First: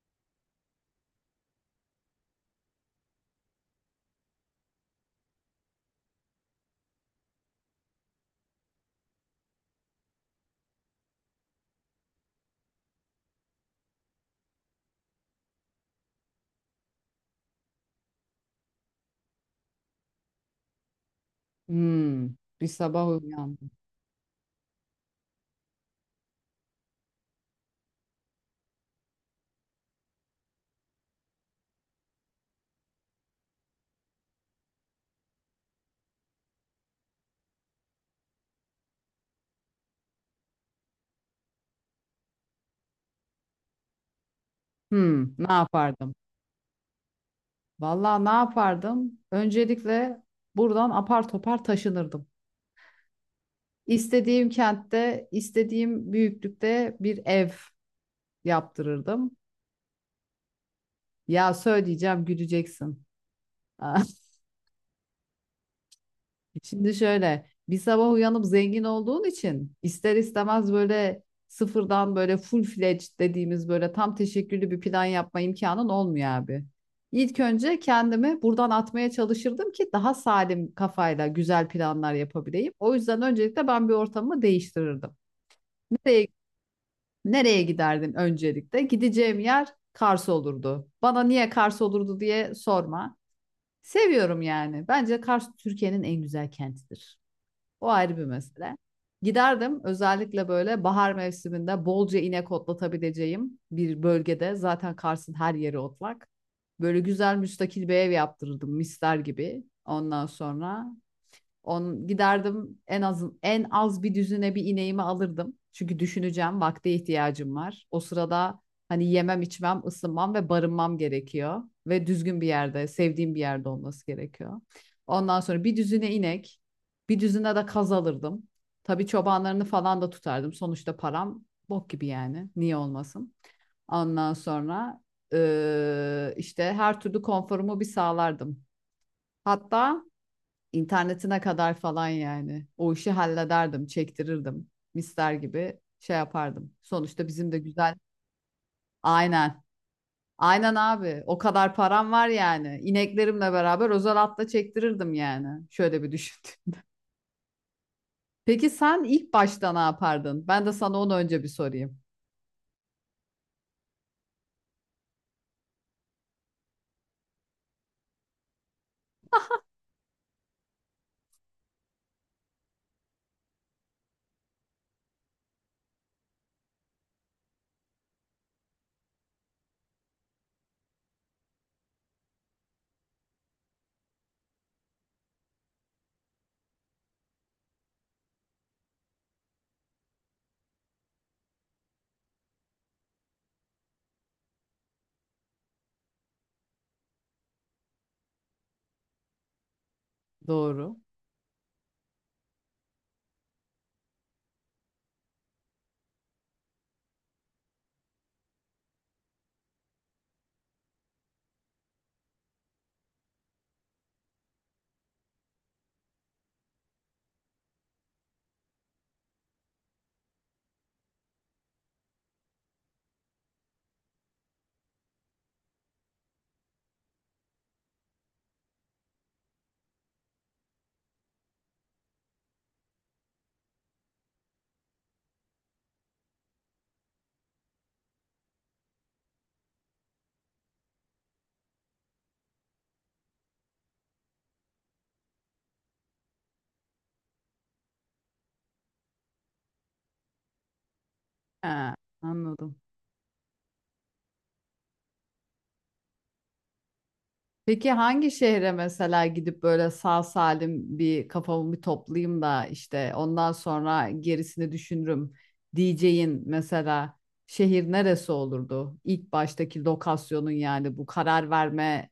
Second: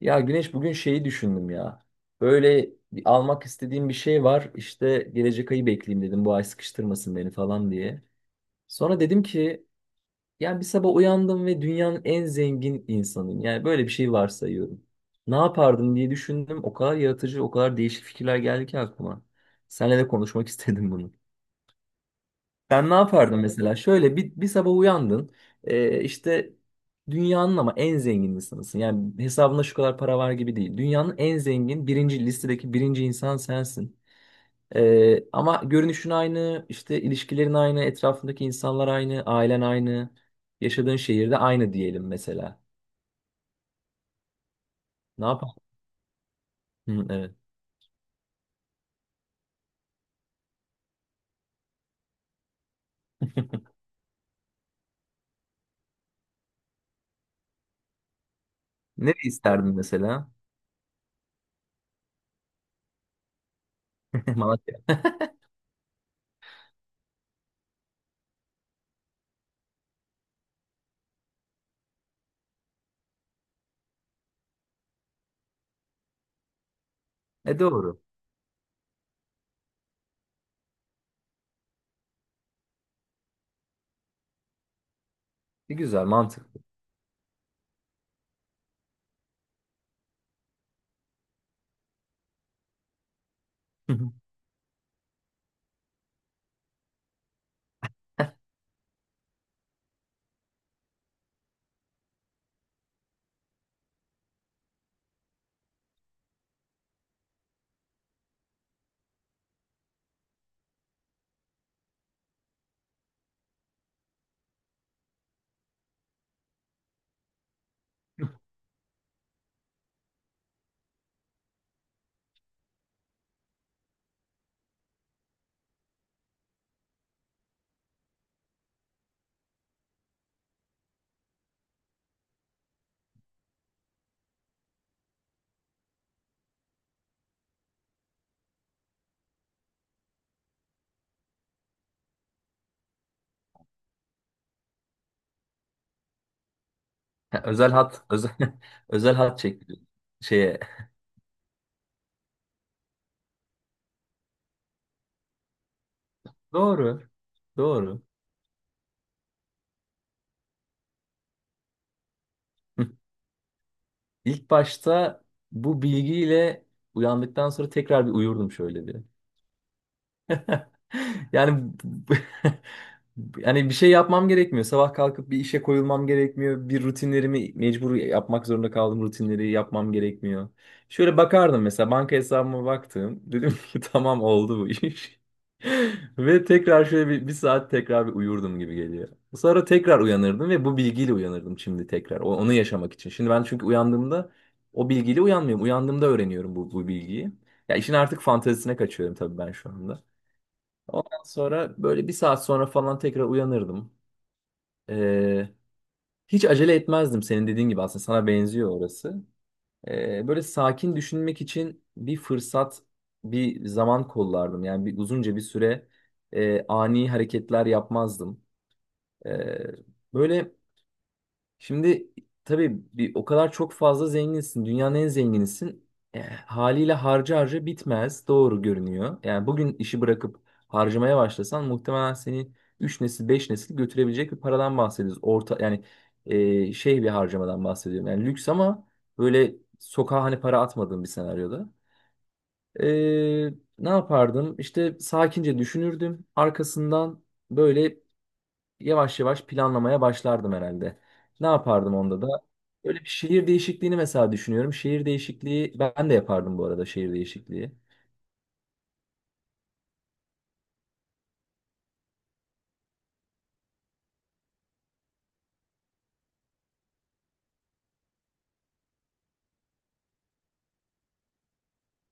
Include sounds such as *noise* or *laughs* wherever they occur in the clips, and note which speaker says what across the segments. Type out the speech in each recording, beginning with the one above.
Speaker 1: Ya Güneş bugün şeyi düşündüm ya. Böyle bir almak istediğim bir şey var. İşte gelecek ayı bekleyeyim dedim. Bu ay sıkıştırmasın beni falan diye. Sonra dedim ki yani bir sabah uyandım ve dünyanın en zengin insanıyım. Yani böyle bir şey varsayıyorum. Ne yapardım diye düşündüm. O kadar yaratıcı, o kadar değişik fikirler geldi ki aklıma. Seninle de konuşmak *laughs* istedim bunu.
Speaker 2: Hmm, bir
Speaker 1: Ben ne
Speaker 2: sabah
Speaker 1: yapardım
Speaker 2: uyandım.
Speaker 1: mesela? Şöyle bir sabah uyandın. İşte dünyanın ama en zengin insanısın. Yani hesabında şu kadar para var gibi değil. Dünyanın en zengin birinci listedeki birinci insan sensin. Ama görünüşün aynı, işte ilişkilerin aynı, etrafındaki insanlar aynı, ailen aynı, yaşadığın şehirde aynı diyelim mesela. Ne
Speaker 2: Hmm, ne
Speaker 1: yapar?
Speaker 2: yapardım?
Speaker 1: Hı, evet.
Speaker 2: Vallahi ne yapardım? Öncelikle buradan apar topar taşınırdım. İstediğim kentte, istediğim büyüklükte bir ev
Speaker 1: Ne
Speaker 2: yaptırırdım.
Speaker 1: isterdin mesela?
Speaker 2: Ya söyleyeceğim, güleceksin. *laughs*
Speaker 1: *laughs* Malatya.
Speaker 2: Şimdi şöyle bir sabah uyanıp zengin olduğun için ister istemez böyle sıfırdan böyle full fledged dediğimiz böyle tam teşekküllü bir plan yapma imkanın olmuyor abi. İlk
Speaker 1: E
Speaker 2: önce
Speaker 1: doğru.
Speaker 2: kendimi buradan atmaya çalışırdım ki daha salim kafayla güzel planlar yapabileyim. O yüzden öncelikle ben bir ortamı değiştirirdim.
Speaker 1: E, güzel,
Speaker 2: Nereye,
Speaker 1: mantıklı.
Speaker 2: nereye giderdim öncelikle? Gideceğim yer Kars olurdu. Bana niye Kars olurdu diye sorma. Seviyorum yani. Bence Kars Türkiye'nin en güzel kentidir. O ayrı bir mesele. Giderdim özellikle böyle bahar mevsiminde bolca inek otlatabileceğim bir bölgede, zaten Kars'ın her yeri otlak. Böyle güzel müstakil bir ev yaptırırdım misler gibi. Ondan sonra giderdim, en az bir düzine bir ineğimi alırdım. Çünkü düşüneceğim, vakte ihtiyacım var. O
Speaker 1: *laughs*
Speaker 2: sırada hani yemem, içmem, ısınmam ve barınmam gerekiyor ve düzgün bir yerde, sevdiğim bir yerde olması gerekiyor. Ondan sonra bir düzine inek, bir düzine de kaz alırdım. Tabii çobanlarını falan da tutardım. Sonuçta param bok gibi yani. Niye olmasın? Ondan sonra işte her türlü konforumu bir sağlardım. Hatta İnternetine kadar falan yani. O işi hallederdim, çektirirdim. Mister gibi şey yapardım. Sonuçta bizim de
Speaker 1: Özel
Speaker 2: güzel.
Speaker 1: hat, özel, *laughs* özel hat
Speaker 2: Aynen.
Speaker 1: çekti şeye.
Speaker 2: Aynen abi. O kadar param var yani. İneklerimle beraber özel atla çektirirdim yani. Şöyle bir düşündüm. *laughs*
Speaker 1: Doğru. Doğru.
Speaker 2: Peki sen ilk başta ne yapardın? Ben de sana onu önce bir sorayım.
Speaker 1: Hı. İlk başta bu bilgiyle uyandıktan sonra tekrar bir uyurdum şöyle bir. Yani *laughs* yani bir şey yapmam gerekmiyor. Sabah kalkıp bir işe koyulmam gerekmiyor. Bir rutinlerimi mecbur yapmak zorunda kaldığım rutinleri yapmam gerekmiyor. Şöyle bakardım mesela banka hesabıma baktım. Dedim ki *laughs* tamam oldu bu iş. *laughs* Ve tekrar şöyle bir saat tekrar bir uyurdum gibi geliyor. Sonra tekrar uyanırdım ve bu bilgiyle uyanırdım şimdi tekrar. Onu yaşamak için. Şimdi ben çünkü uyandığımda o bilgiyle uyanmıyorum. Uyandığımda öğreniyorum bu bilgiyi. Ya işin artık fantezisine kaçıyorum tabii ben şu anda.
Speaker 2: Doğru.
Speaker 1: Ondan sonra böyle bir saat sonra falan tekrar uyanırdım. Ee, hiç acele etmezdim senin dediğin gibi aslında sana benziyor orası. Böyle sakin düşünmek için bir fırsat, bir zaman kollardım. Yani bir uzunca bir süre ani hareketler yapmazdım. Ee, böyle Şimdi tabii o kadar çok fazla zenginsin. Dünyanın en zenginisin. Haliyle harca harca bitmez. Doğru görünüyor. Yani bugün işi bırakıp harcamaya başlasan muhtemelen seni 3 nesil 5 nesil götürebilecek bir paradan bahsediyoruz. Orta yani şey bir harcamadan bahsediyorum. Yani lüks ama böyle sokağa hani para atmadığım bir senaryoda. E, ne yapardım? İşte sakince düşünürdüm. Arkasından böyle yavaş yavaş planlamaya başlardım herhalde. Ne
Speaker 2: He,
Speaker 1: yapardım onda da?
Speaker 2: anladım.
Speaker 1: Böyle bir şehir değişikliğini mesela düşünüyorum. Şehir değişikliği ben de yapardım bu arada şehir değişikliği.
Speaker 2: Peki hangi şehre mesela gidip böyle sağ salim bir kafamı bir toplayayım da işte ondan sonra gerisini düşünürüm diyeceğin mesela şehir neresi olurdu? İlk baştaki lokasyonun yani, bu karar verme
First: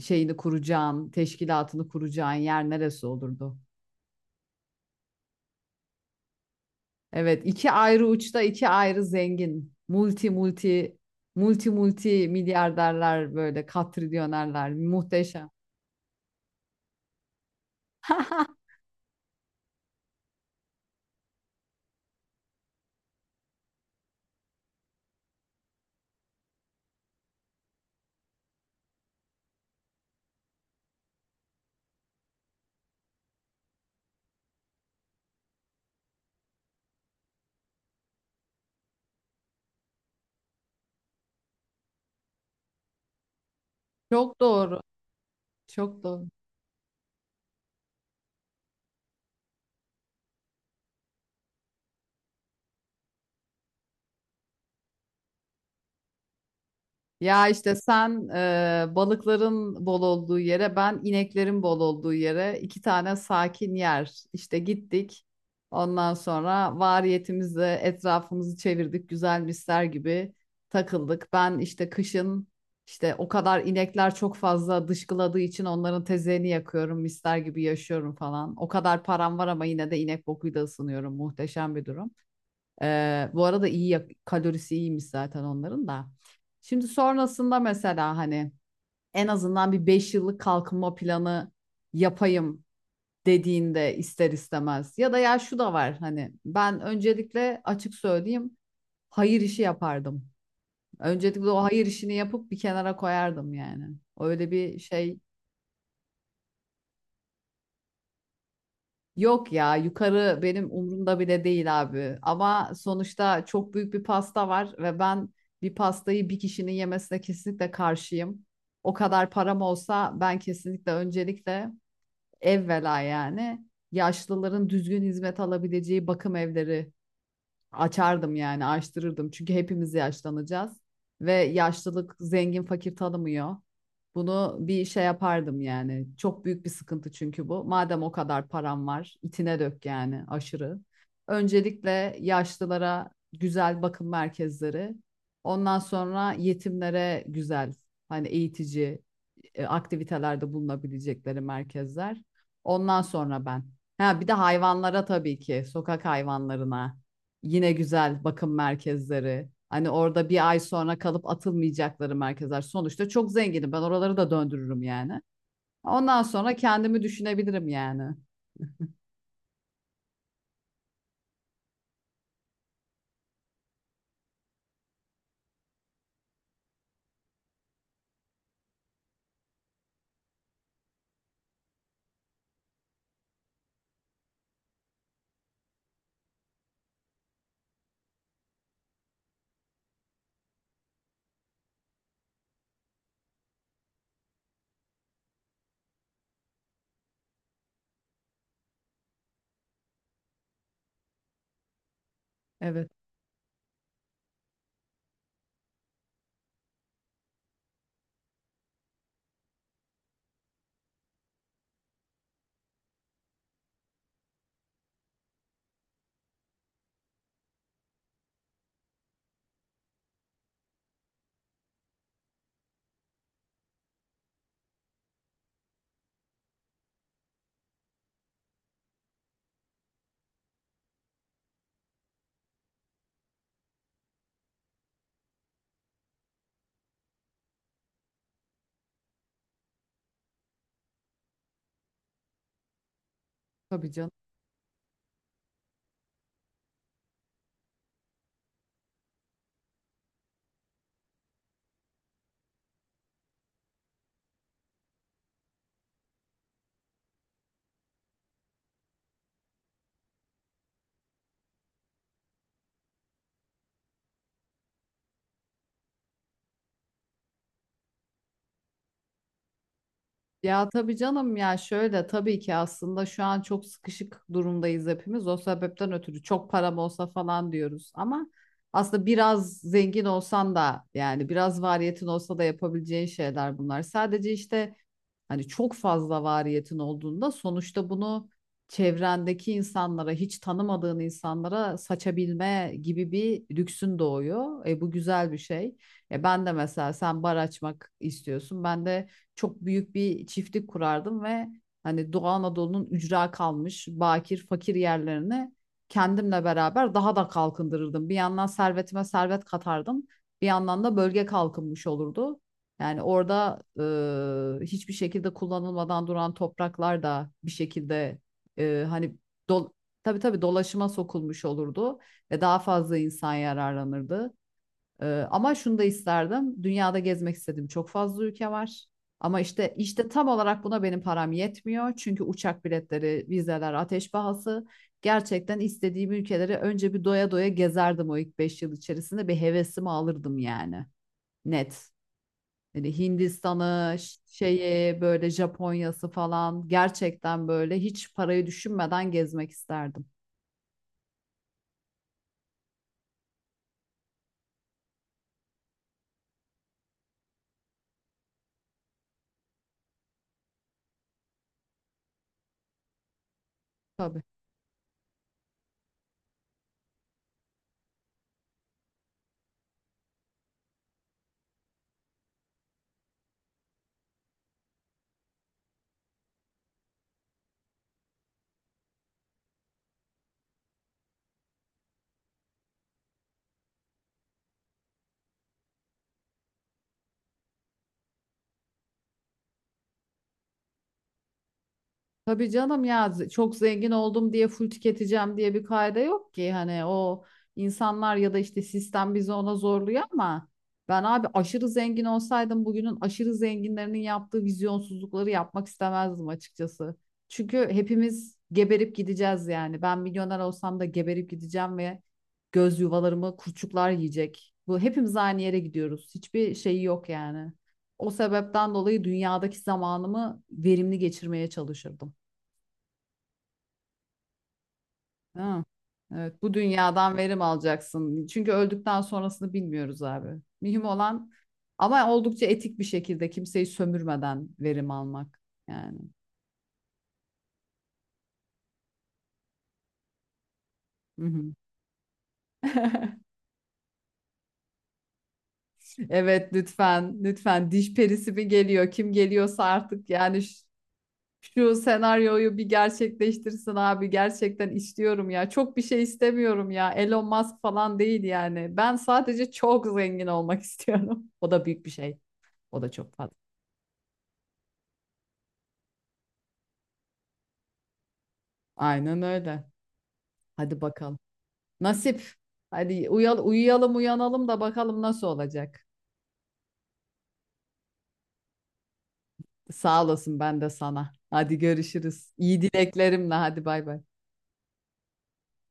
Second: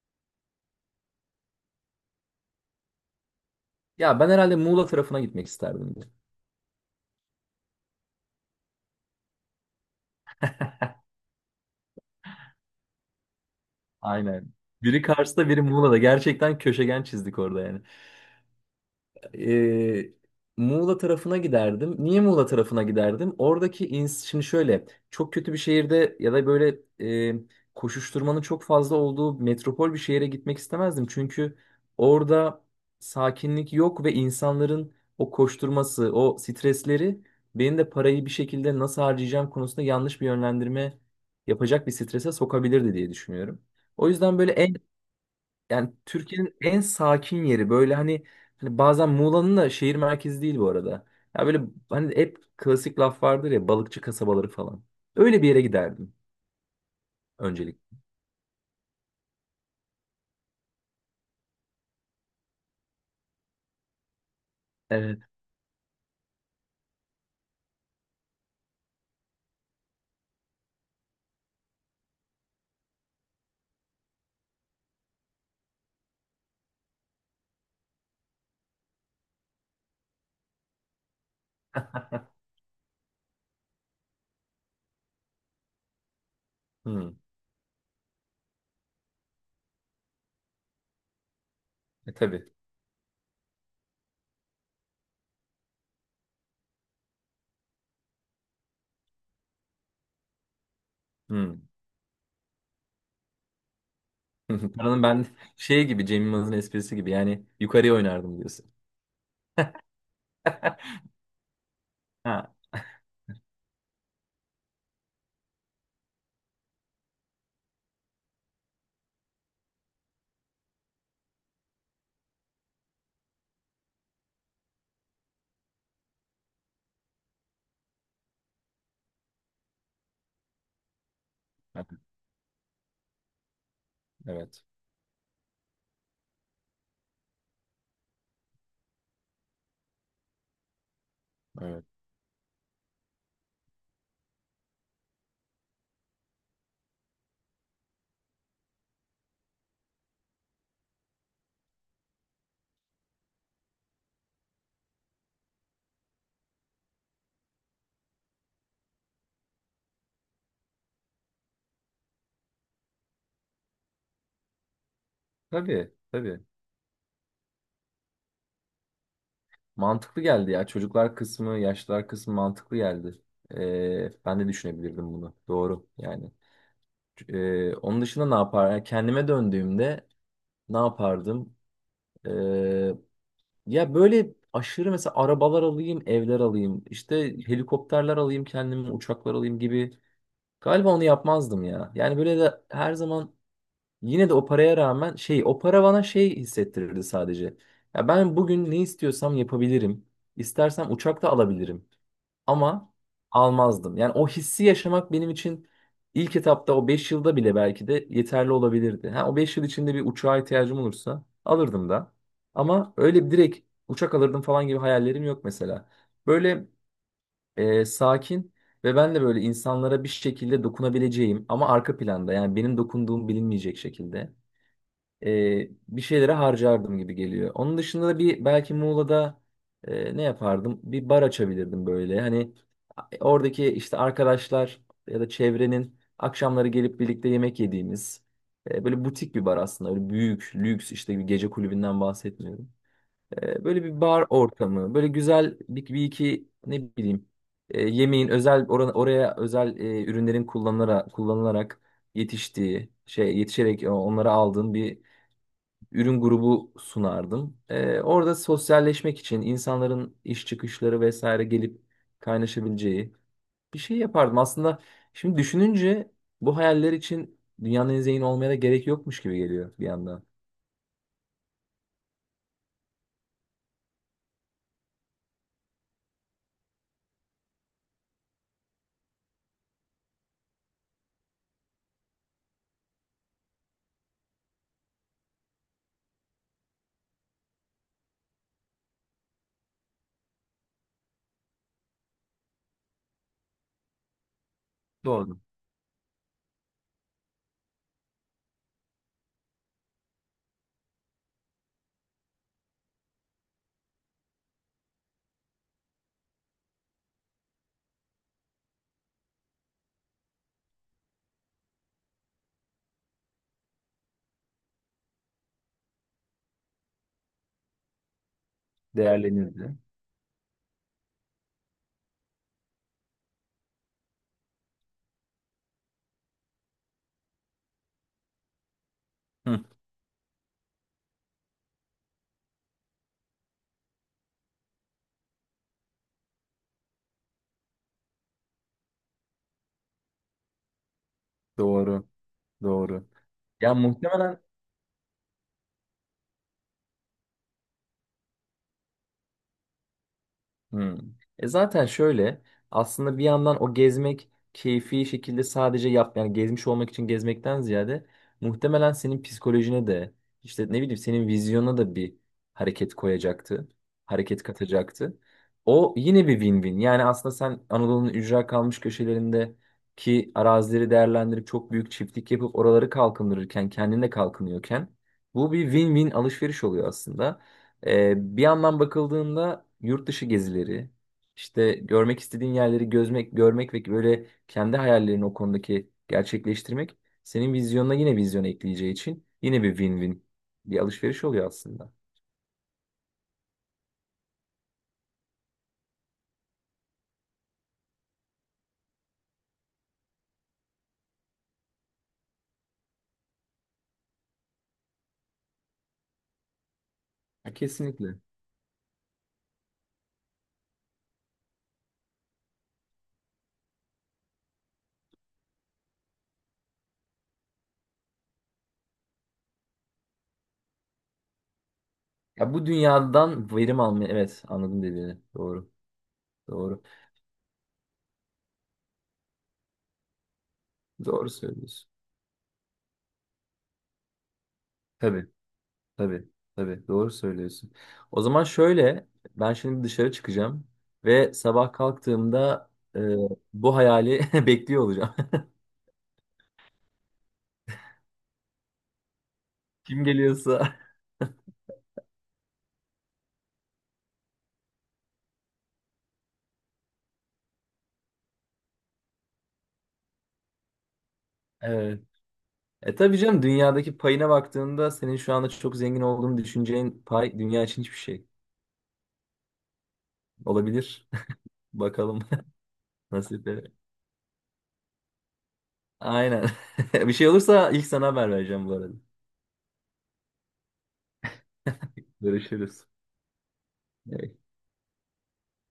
Speaker 2: şeyini kuracağın, teşkilatını kuracağın yer neresi olurdu?
Speaker 1: Ya ben herhalde Muğla tarafına gitmek isterdim.
Speaker 2: Evet, iki ayrı uçta iki ayrı zengin, multi multi multi multi milyarderler böyle
Speaker 1: Aynen.
Speaker 2: katrilyonerler
Speaker 1: Biri
Speaker 2: muhteşem.
Speaker 1: Kars'ta biri Muğla'da. Gerçekten köşegen çizdik orada yani.
Speaker 2: *laughs*
Speaker 1: e, Muğla tarafına giderdim. Niye Muğla tarafına giderdim? Oradaki ins şimdi şöyle çok kötü bir şehirde ya da böyle e, koşuşturmanın çok fazla olduğu metropol bir şehire gitmek istemezdim. Çünkü orada sakinlik yok ve insanların o koşturması, o stresleri benim de parayı bir şekilde nasıl harcayacağım konusunda yanlış bir yönlendirme yapacak bir strese sokabilirdi diye düşünüyorum. O yüzden
Speaker 2: Çok
Speaker 1: böyle en
Speaker 2: doğru.
Speaker 1: yani
Speaker 2: Çok doğru.
Speaker 1: Türkiye'nin en sakin yeri böyle hani bazen Muğla'nın da şehir merkezi değil bu arada. Ya böyle hani hep klasik laf vardır ya balıkçı kasabaları falan. Öyle bir yere giderdim
Speaker 2: Ya işte
Speaker 1: öncelik.
Speaker 2: sen, balıkların bol olduğu yere, ben ineklerin bol olduğu yere, iki tane sakin yer. İşte
Speaker 1: Evet.
Speaker 2: gittik. Ondan sonra variyetimizle etrafımızı çevirdik, güzel misler gibi takıldık. Ben işte kışın, işte o kadar inekler çok fazla dışkıladığı için onların tezeğini yakıyorum, misler gibi yaşıyorum falan. O kadar param var ama yine de inek bokuyla ısınıyorum. Muhteşem bir durum. Bu arada kalorisi iyiymiş zaten onların da. Şimdi
Speaker 1: Hmm.
Speaker 2: sonrasında mesela hani en azından bir 5 yıllık kalkınma planı
Speaker 1: E tabii.
Speaker 2: yapayım dediğinde ister istemez ya da ya şu da var, hani ben öncelikle açık söyleyeyim, hayır işi yapardım. Öncelikle
Speaker 1: Hmm.
Speaker 2: o hayır işini yapıp bir kenara koyardım yani. Öyle
Speaker 1: *laughs*
Speaker 2: bir
Speaker 1: Paranın
Speaker 2: şey.
Speaker 1: ben şey gibi Cem Yılmaz'ın esprisi gibi yani yukarıya oynardım diyorsun.
Speaker 2: Yok ya, yukarı benim
Speaker 1: *laughs*
Speaker 2: umurumda bile değil abi.
Speaker 1: Ha.
Speaker 2: Ama sonuçta çok büyük bir pasta var ve ben bir pastayı bir kişinin yemesine kesinlikle karşıyım. O kadar param olsa ben kesinlikle öncelikle evvela yani yaşlıların düzgün hizmet alabileceği bakım evleri açardım yani, açtırırdım. Çünkü hepimiz yaşlanacağız ve
Speaker 1: Evet,
Speaker 2: yaşlılık zengin fakir tanımıyor. Bunu
Speaker 1: evet.
Speaker 2: bir şey yapardım yani. Çok büyük bir sıkıntı çünkü bu. Madem o kadar param var, itine dök yani aşırı.
Speaker 1: Evet.
Speaker 2: Öncelikle yaşlılara güzel bakım merkezleri, ondan sonra yetimlere güzel, hani eğitici, aktivitelerde bulunabilecekleri merkezler. Ondan sonra ben. Ha bir de hayvanlara tabii ki, sokak hayvanlarına. Yine güzel bakım merkezleri. Hani orada bir ay sonra kalıp atılmayacakları merkezler. Sonuçta çok zenginim. Ben oraları da döndürürüm yani.
Speaker 1: Tabii,
Speaker 2: Ondan
Speaker 1: tabii.
Speaker 2: sonra kendimi düşünebilirim yani. *laughs*
Speaker 1: Mantıklı geldi ya. Çocuklar kısmı, yaşlılar kısmı mantıklı geldi. Ben de düşünebilirdim bunu. Doğru yani. Onun dışında ne yapar? Yani kendime döndüğümde ne yapardım? Ee, ya böyle aşırı mesela arabalar alayım, evler alayım, işte helikopterler alayım kendime, uçaklar alayım gibi. Galiba onu yapmazdım ya. Yani böyle de her zaman yine de o paraya rağmen şey, o para bana şey hissettirirdi sadece. Ya ben bugün ne istiyorsam yapabilirim. İstersem uçak da alabilirim
Speaker 2: Evet,
Speaker 1: ama almazdım. Yani o hissi yaşamak benim için ilk etapta o 5 yılda bile belki de yeterli olabilirdi. Ha, o 5 yıl içinde bir uçağa ihtiyacım olursa alırdım da. Ama öyle direkt uçak alırdım falan gibi hayallerim yok mesela. Böyle sakin ve ben de böyle insanlara bir şekilde dokunabileceğim ama arka planda yani benim dokunduğum bilinmeyecek şekilde bir şeylere harcardım gibi geliyor. Onun dışında da bir belki Muğla'da ne yapardım? Bir bar açabilirdim böyle. Hani oradaki işte arkadaşlar ya da çevrenin akşamları gelip birlikte yemek yediğimiz böyle butik bir bar aslında. Öyle büyük, lüks işte bir gece kulübünden bahsetmiyorum. Böyle
Speaker 2: tabii
Speaker 1: bir
Speaker 2: canım.
Speaker 1: bar ortamı, böyle güzel bir iki ne bileyim yemeğin özel oraya özel ürünlerin kullanılarak yetiştiği şey yetişerek onları aldığın bir ürün grubu sunardım. Orada sosyalleşmek için insanların iş çıkışları vesaire gelip kaynaşabileceği bir şey yapardım. Aslında şimdi düşününce bu hayaller için dünyanın en zengin olmaya da gerek yokmuş gibi geliyor bir yandan.
Speaker 2: Ya tabii canım, ya şöyle, tabii ki aslında şu an çok sıkışık durumdayız hepimiz. O sebepten ötürü çok param olsa falan diyoruz ama aslında biraz zengin olsan da, yani biraz variyetin olsa da, yapabileceğin şeyler bunlar. Sadece işte, hani çok fazla variyetin olduğunda sonuçta bunu çevrendeki insanlara, hiç tanımadığın insanlara saçabilme gibi bir lüksün doğuyor. E, bu güzel bir
Speaker 1: Doğru.
Speaker 2: şey. E, ben de mesela, sen bar açmak istiyorsun. Ben de çok büyük bir çiftlik kurardım ve hani Doğu Anadolu'nun ücra kalmış bakir fakir yerlerini kendimle beraber daha da kalkındırırdım. Bir yandan servetime servet katardım. Bir yandan da bölge kalkınmış olurdu. Yani orada hiçbir şekilde kullanılmadan duran topraklar da bir şekilde, hani dol
Speaker 1: Değerlenirdi.
Speaker 2: tabii tabii dolaşıma sokulmuş olurdu ve daha fazla insan yararlanırdı. E, ama şunu da isterdim. Dünyada gezmek istedim. Çok fazla ülke var. Ama
Speaker 1: Hı,
Speaker 2: işte tam olarak buna benim param yetmiyor. Çünkü uçak biletleri, vizeler, ateş pahası. Gerçekten istediğim ülkeleri önce bir doya doya gezerdim o ilk 5 yıl içerisinde. Bir hevesimi alırdım yani. Net.
Speaker 1: doğru,
Speaker 2: Hani
Speaker 1: doğru. Ya
Speaker 2: Hindistan'ı,
Speaker 1: muhtemelen
Speaker 2: şeyi, böyle Japonya'sı falan, gerçekten böyle hiç parayı düşünmeden gezmek isterdim.
Speaker 1: Hmm. E zaten şöyle aslında bir yandan o gezmek keyfi şekilde sadece yap yani gezmiş olmak için gezmekten ziyade muhtemelen senin psikolojine de işte ne bileyim senin vizyona da bir hareket koyacaktı.
Speaker 2: Tabii.
Speaker 1: Hareket katacaktı. O yine bir win-win. Yani aslında sen Anadolu'nun ücra kalmış köşelerindeki arazileri değerlendirip çok büyük çiftlik yapıp oraları kalkındırırken kendin de kalkınıyorken bu bir win-win alışveriş oluyor aslında. Bir yandan bakıldığında yurt dışı gezileri, işte görmek istediğin yerleri gözmek, görmek ve böyle kendi hayallerini o konudaki gerçekleştirmek senin vizyonuna yine vizyon ekleyeceği için yine bir win-win bir alışveriş oluyor aslında.
Speaker 2: Tabii canım ya, çok zengin oldum diye full tüketeceğim diye bir kaide yok ki, hani o insanlar ya da işte sistem bizi ona zorluyor ama ben abi aşırı zengin olsaydım bugünün aşırı zenginlerinin yaptığı vizyonsuzlukları yapmak istemezdim açıkçası.
Speaker 1: Ya
Speaker 2: Çünkü
Speaker 1: kesinlikle.
Speaker 2: hepimiz geberip gideceğiz yani. Ben milyoner olsam da geberip gideceğim ve göz yuvalarımı kurçuklar yiyecek. Bu, hepimiz aynı yere gidiyoruz. Hiçbir şeyi yok yani. O sebepten dolayı dünyadaki zamanımı verimli geçirmeye çalışırdım.
Speaker 1: Ya bu dünyadan verim almayı evet anladım dediğini.
Speaker 2: Değil mi?
Speaker 1: Doğru.
Speaker 2: Evet, bu
Speaker 1: Doğru.
Speaker 2: dünyadan verim alacaksın. Çünkü öldükten sonrasını bilmiyoruz abi. Mühim
Speaker 1: Doğru
Speaker 2: olan
Speaker 1: söylüyorsun.
Speaker 2: ama oldukça etik bir şekilde kimseyi sömürmeden verim
Speaker 1: Tabii.
Speaker 2: almak yani.
Speaker 1: Tabii, tabii doğru söylüyorsun. O zaman şöyle, ben şimdi dışarı çıkacağım
Speaker 2: Hı
Speaker 1: ve
Speaker 2: hı.
Speaker 1: sabah kalktığımda e,
Speaker 2: *laughs*
Speaker 1: bu hayali *laughs* bekliyor olacağım.
Speaker 2: Evet, lütfen lütfen, diş perisi mi geliyor, kim geliyorsa
Speaker 1: *laughs* Kim
Speaker 2: artık yani,
Speaker 1: geliyorsa.
Speaker 2: şu senaryoyu bir gerçekleştirsin abi, gerçekten istiyorum ya, çok bir şey istemiyorum ya, Elon Musk falan değil yani, ben sadece çok zengin olmak *laughs* istiyorum, o da büyük bir
Speaker 1: Evet.
Speaker 2: şey, o da
Speaker 1: E
Speaker 2: çok
Speaker 1: tabii
Speaker 2: fazla.
Speaker 1: canım dünyadaki payına baktığında senin şu anda çok zengin olduğunu düşüneceğin pay dünya için hiçbir şey.
Speaker 2: Aynen öyle. Hadi
Speaker 1: Olabilir.
Speaker 2: bakalım.
Speaker 1: *laughs* Bakalım
Speaker 2: Nasip.
Speaker 1: *laughs*
Speaker 2: Hadi
Speaker 1: nasip.
Speaker 2: uyuyalım, uyanalım da bakalım nasıl olacak.
Speaker 1: Aynen. *laughs* Bir şey olursa ilk sana haber vereceğim bu arada.
Speaker 2: Sağ olasın, ben de sana. Hadi görüşürüz. İyi
Speaker 1: Görüşürüz.
Speaker 2: dileklerimle, hadi bay bay.